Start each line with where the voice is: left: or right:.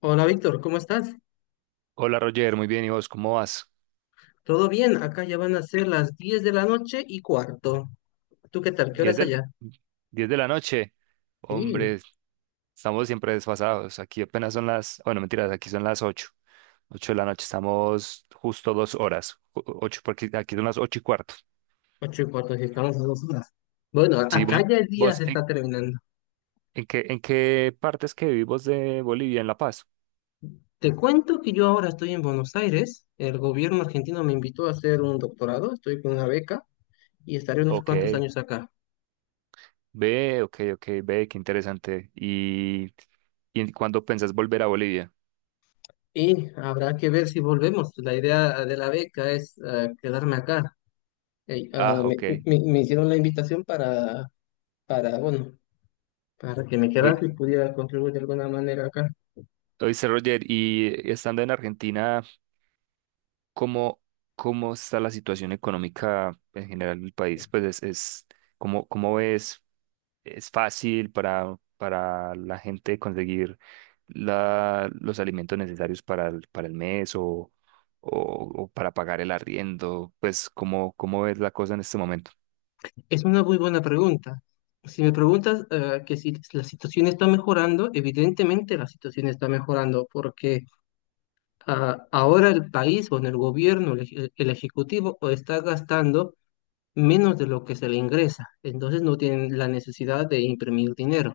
left: Hola Víctor, ¿cómo estás?
right: Hola Roger, muy bien. ¿Y vos cómo vas?
left: ¿Todo bien? Acá ya van a ser las 10 de la noche y cuarto. ¿Tú qué tal? ¿Qué hora
right: 10
left: es
right: del,
left: allá?
right: 10 de la noche.
left: Sí,
right: Hombre, estamos siempre desfasados. Aquí apenas son las, bueno, mentiras, aquí son las ocho de la noche, estamos justo 2 horas. Ocho porque aquí son las 8:15.
left: 8 y cuarto, sí, estamos a 2 horas. Bueno,
right: Sí,
left: acá
right: vos,
left: ya el día
right: vos
left: se está
right: ¿en,
left: terminando.
right: en qué, en qué partes que vivimos de Bolivia? ¿En La Paz?
left: Te cuento que yo ahora estoy en Buenos Aires. El gobierno argentino me invitó a hacer un doctorado, estoy con una beca y estaré unos cuantos
right: Ok,
left: años acá.
right: ve, ok, ok, ve, qué interesante. ¿Cuándo pensás volver a Bolivia?
left: Y habrá que ver si volvemos. La idea de la beca es quedarme acá. Ey, ah,
right: Ah,
left: me,
right: ok.
left: me- me hicieron la invitación para, bueno, para que me quedase
right: Hoy,
left: y pudiera contribuir de alguna manera acá.
right: hoy Roger, y estando en Argentina. cómo, cómo está la situación económica en general del país? Pues es, cómo ves, ¿es fácil para la gente conseguir los alimentos necesarios para el mes o para pagar el arriendo? Pues cómo ves la cosa en este momento?
left: Es una muy buena pregunta. Si me preguntas que si la situación está mejorando, evidentemente la situación está mejorando porque ahora el país o en el gobierno, el ejecutivo, o está gastando menos de lo que se le ingresa. Entonces no tienen la necesidad de imprimir dinero,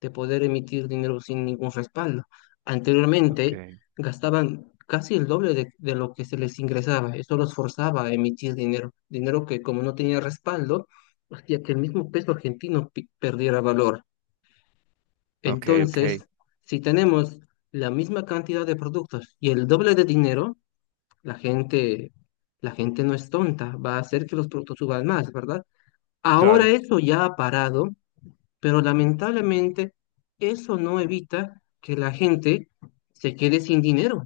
left: de poder emitir dinero sin ningún respaldo. Anteriormente
right: Okay,
left: gastaban casi el doble de lo que se les ingresaba. Eso los forzaba a emitir dinero, dinero que como no tenía respaldo, hacía que el mismo peso argentino perdiera valor.
right: okay, okay,
left: Entonces, si tenemos la misma cantidad de productos y el doble de dinero, la gente, la gente no es tonta, va a hacer que los productos suban más, ¿verdad? Ahora
right: claro,
left: eso ya ha parado, pero lamentablemente eso no evita que la gente se quede sin dinero.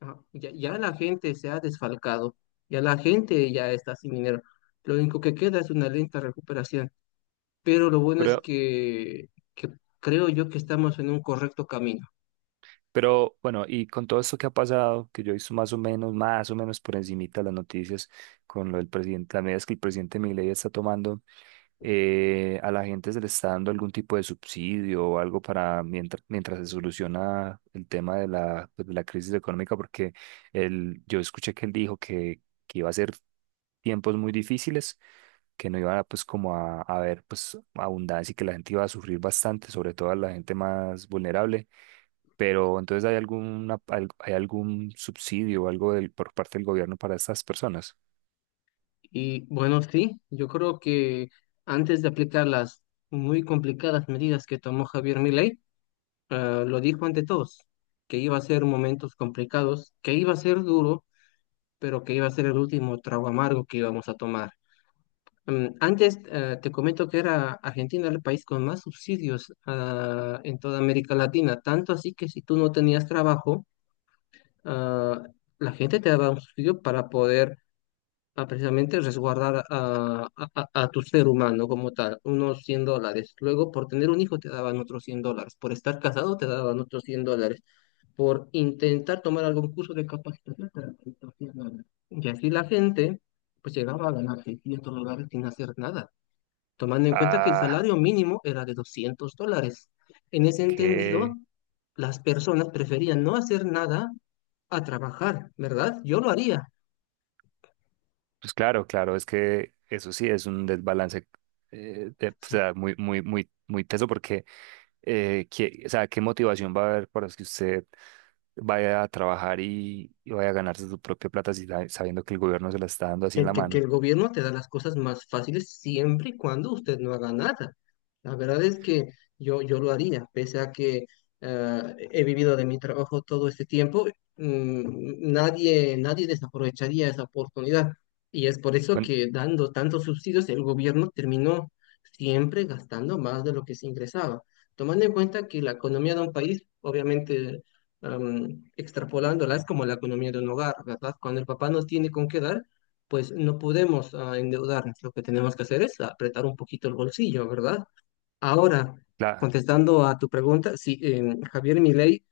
left: Ya, la gente se ha desfalcado, ya la gente ya está sin dinero. Lo único que queda es una lenta recuperación, pero lo bueno es
right: pero,
left: que creo yo que estamos en un correcto camino.
right: pero bueno, y con todo esto que ha pasado, que yo he visto más o menos por encimita las noticias con lo del presidente, las medidas que el presidente Milei está tomando. A la gente se le está dando algún tipo de subsidio o algo para mientras, mientras se soluciona el tema de la, pues, de la crisis económica, porque yo escuché que él dijo que iba a ser tiempos muy difíciles, que no iba pues como a haber pues abundancia y que la gente iba a sufrir bastante, sobre todo a la gente más vulnerable. Pero entonces hay algún subsidio o algo por parte del gobierno para estas personas?
left: Y bueno, sí, yo creo que antes de aplicar las muy complicadas medidas que tomó Javier Milei, lo dijo ante todos, que iba a ser momentos complicados, que iba a ser duro pero que iba a ser el último trago amargo que íbamos a tomar. Antes, te comento que era Argentina el país con más subsidios en toda América Latina, tanto así que si tú no tenías trabajo, ah, la gente te daba un subsidio para poder precisamente resguardar a tu ser humano como tal, unos $100. Luego, por tener un hijo te daban otros $100, por estar casado te daban otros $100 por intentar tomar algún curso de capacitación terapéutica. Y así la gente pues llegaba a ganar $600 sin hacer nada, tomando en cuenta que el
right: Ah,
left: salario mínimo era de $200. En ese entendido,
right: qué
left: las personas preferían no hacer nada a trabajar, ¿verdad? Yo lo haría.
right: Pues claro, claro, es que eso sí es un desbalance, o sea, muy, muy, muy, muy teso porque, o sea, ¿qué motivación va a haber para que usted vaya a trabajar y vaya a ganarse su propia plata si sabe- sabiendo que el gobierno se la está dando así en
left: que,
right: la
left: que- que
right: mano?
left: el gobierno te da las cosas más fáciles siempre y cuando usted no haga nada. La verdad es que yo lo haría, pese a que eh, he vivido de mi trabajo todo este tiempo, nadie desaprovecharía esa oportunidad. Y es por eso
right: Bueno,
left: que dando tantos subsidios, el gobierno terminó siempre gastando más de lo que se ingresaba. Tomando en cuenta que la economía de un país, obviamente, extrapolándola, es como la economía de un hogar, ¿verdad? Cuando el papá no tiene con qué dar, pues no podemos endeudarnos. Lo que tenemos que hacer es apretar un poquito el bolsillo, ¿verdad? Ahora,
right: la,
left: contestando a tu pregunta, sí, Javier Milei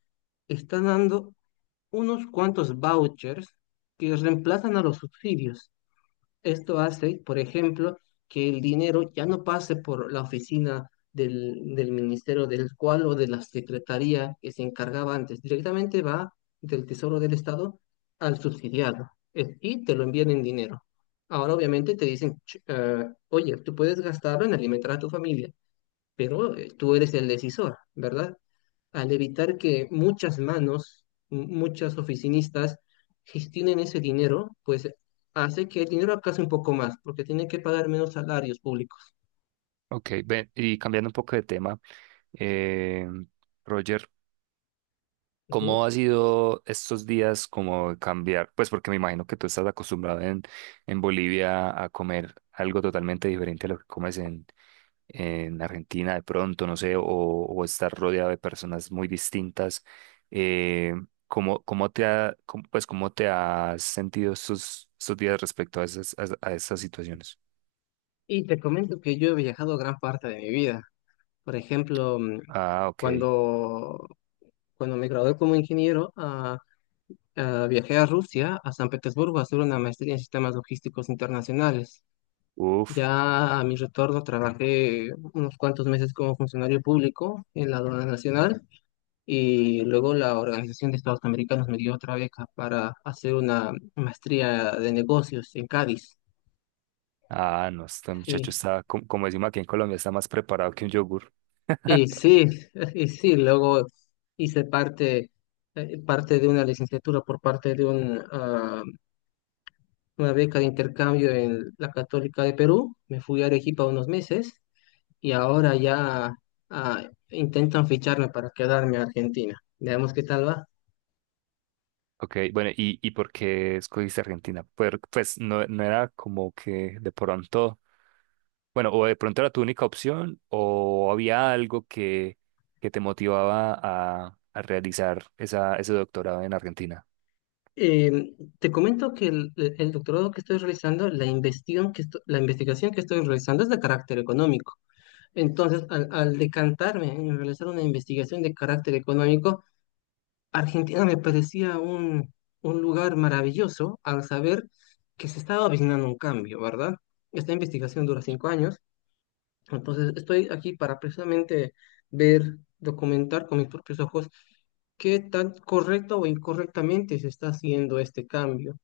left: está dando unos cuantos vouchers que reemplazan a los subsidios. Esto hace, por ejemplo, que el dinero ya no pase por la oficina del ministerio del cual o de la secretaría que se encargaba antes. Directamente va del Tesoro del Estado al subsidiado y te lo envían en dinero. Ahora, obviamente, te dicen, Oye, tú puedes gastarlo en alimentar a tu familia, pero tú eres el decisor, ¿verdad? Al evitar que muchas manos, muchas oficinistas gestionen ese dinero, pues hace que el dinero alcance un poco más, porque tiene que pagar menos salarios públicos.
right: ok, y cambiando un poco de tema, eh, Roger, ¿cómo
left: Ujú.
right: ha sido estos días, como cambiar? Pues porque me imagino que tú estás acostumbrado en Bolivia a comer algo totalmente diferente a lo que comes en Argentina, de pronto, no sé, o estar rodeado de personas muy distintas. Eh, ¿Cómo, cómo te ha, cómo- Pues, cómo te has sentido estos días respecto a esas situaciones?
left: Y te comento que yo he viajado gran parte de mi vida. Por ejemplo,
right: Ah, ok.
left: cuando, cuando me gradué como ingeniero, viajé a Rusia, a San Petersburgo, a hacer una maestría en sistemas logísticos internacionales.
right: Uf.
left: Ya a mi retorno trabajé unos cuantos meses como funcionario público en la aduana nacional. Y luego la Organización de Estados Americanos me dio otra beca para hacer una maestría de negocios en Cádiz.
right: Ah, no, este muchacho
left: Sí,
right: está, como decimos aquí en Colombia, está más preparado que un yogur.
left: y sí, y sí, luego hice parte de una licenciatura por parte de una beca de intercambio en la Católica de Perú. Me fui a Arequipa unos meses y ahora ya intentan ficharme para quedarme a Argentina. Veamos qué tal va.
right: Ok, bueno, ¿Y por qué escogiste Argentina? Pues, no era como que de pronto, bueno, o de pronto era tu única opción, o había algo que te motivaba a realizar ese doctorado en Argentina.
left: Te comento que el doctorado que estoy realizando, la investigación que estoy realizando es de carácter económico. Entonces, al decantarme en realizar una investigación de carácter económico, Argentina me parecía un lugar maravilloso al saber que se estaba avecinando un cambio, ¿verdad? Esta investigación dura 5 años, entonces estoy aquí para precisamente ver, documentar con mis propios ojos qué tan correcto o incorrectamente se está haciendo este cambio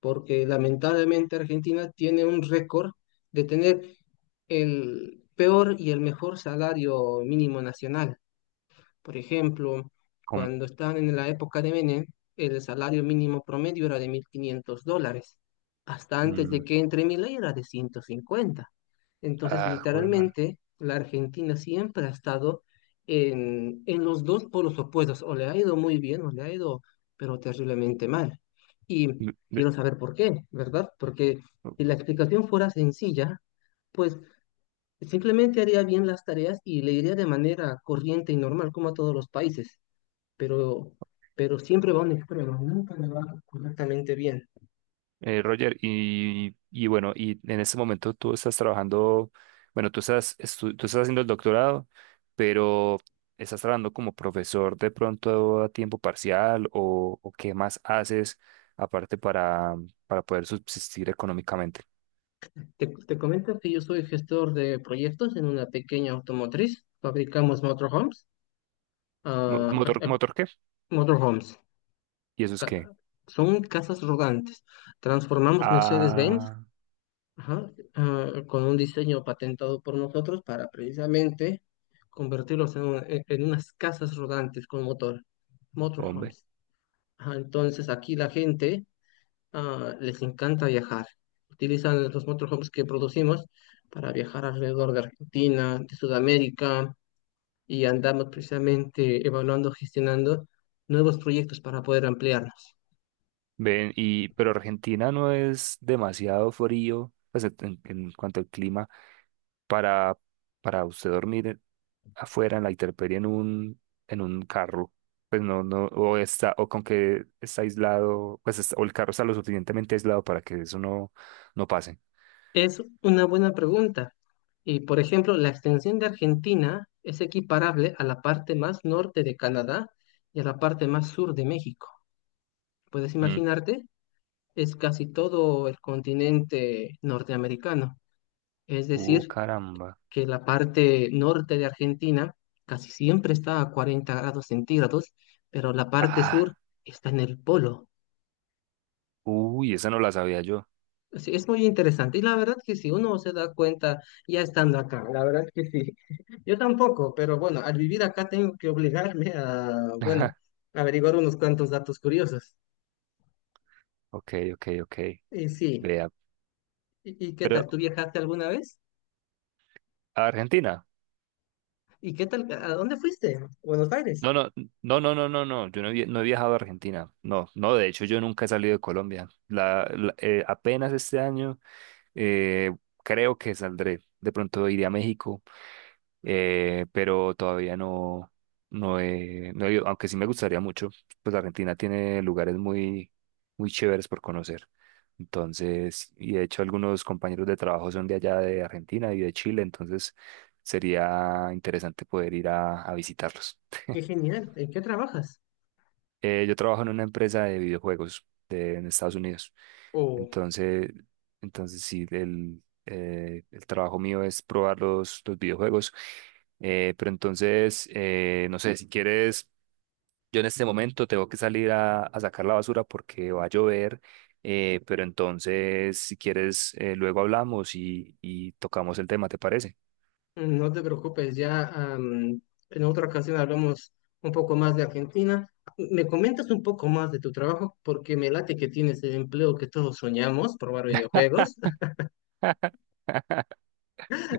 left: porque lamentablemente Argentina tiene un récord de tener el peor y el mejor salario mínimo nacional. Por ejemplo,
right: Como,
left: cuando estaban en la época de Menem, el salario mínimo promedio era de $1.500. Hasta antes de
right: mm,
left: que entre Milei era de 150. Entonces,
right: Joder, man.
left: literalmente, la Argentina siempre ha estado en los dos polos opuestos. O le ha ido muy bien o le ha ido, pero terriblemente mal. Y quiero saber por qué, ¿verdad? Porque si la explicación fuera sencilla, pues simplemente haría bien las tareas y le iría de manera corriente y normal, como a todos los países, pero, siempre va a un extremo, nunca le va correctamente bien.
right: Roger, y bueno, y en este momento tú estás trabajando, bueno, tú estás haciendo el doctorado, pero estás trabajando como profesor de pronto a tiempo parcial o qué más haces aparte para poder subsistir económicamente.
left: Te comento que yo soy gestor de proyectos en una pequeña automotriz, fabricamos motorhomes, ah, ah,
right: ¿Motor,
left: ah,
right: motor qué?
left: motorhomes.
right: ¿Y eso es
left: ca-
right: qué?
left: son casas rodantes. Transformamos Mercedes-Benz,
right: Ah,
left: ajá, con un diseño patentado por nosotros para precisamente convertirlos en unas casas rodantes con motor,
right: hombre.
left: motorhomes. Ajá, entonces aquí la gente les encanta viajar. Utilizan los motorhomes que producimos para viajar alrededor de Argentina, de Sudamérica, y andamos precisamente evaluando, gestionando nuevos proyectos para poder ampliarnos.
right: Ven, pero Argentina no es demasiado frío, pues en cuanto al clima, para, para usted dormir afuera en la intemperie en un, carro, pues no, no, o está, o con que está aislado, pues o el carro está lo suficientemente aislado para que eso no pase.
left: Es una buena pregunta. Y por ejemplo, la extensión de Argentina es equiparable a la parte más norte de Canadá y a la parte más sur de México. Puedes
right: Mm.
left: imaginarte, es casi todo el continente norteamericano. Es decir,
right: Caramba.
left: que la parte norte de Argentina casi siempre está a 40 grados centígrados, pero la parte sur
right: Ah,
left: está en el polo.
right: uy, esa no la sabía yo.
left: Así es muy interesante. Y la verdad que si uno se da cuenta ya estando acá, la verdad que sí. Yo tampoco, pero bueno, al vivir acá tengo que obligarme a, bueno, averiguar unos cuantos datos curiosos.
right: Ok, ok, ok.
left: Y sí,
right: Vea,
left: ¿y qué
right: pero,
left: tal? ¿Tú viajaste alguna vez?
right: ¿a Argentina?
left: ¿Y qué tal? ¿A dónde fuiste? Buenos Aires.
right: No, no, no, no, no, no, no. Yo no he viajado a Argentina. No, no, de hecho yo nunca he salido de Colombia. Apenas este año, eh, creo que saldré. De pronto iré a México, pero todavía no he ido, aunque sí me gustaría mucho, pues Argentina tiene lugares muy, muy chéveres por conocer. Entonces, y de hecho algunos compañeros de trabajo son de allá de Argentina y de Chile, entonces sería interesante poder ir a visitarlos.
left: Qué genial. ¿En qué trabajas?
right: Yo trabajo en una empresa de videojuegos en Estados Unidos. Entonces, entonces sí, el trabajo mío es probar los videojuegos. Pero entonces, no sé, si quieres, yo en este momento tengo que salir a sacar la basura porque va a llover. Pero entonces, si quieres, luego hablamos y tocamos el tema, ¿te parece?
left: No te preocupes, ya en otra ocasión hablamos un poco más de Argentina. ¿Me comentas un poco más de tu trabajo? Porque me late que tienes el empleo que todos soñamos, probar videojuegos.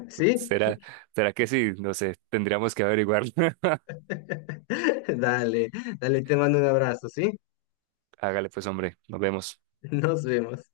left: ¿Sí?
right: ¿Será, será que sí? No sé, tendríamos que averiguar.
left: Dale, dale, te mando un abrazo, ¿sí?
right: Hágale pues, hombre, nos vemos.
left: Nos vemos.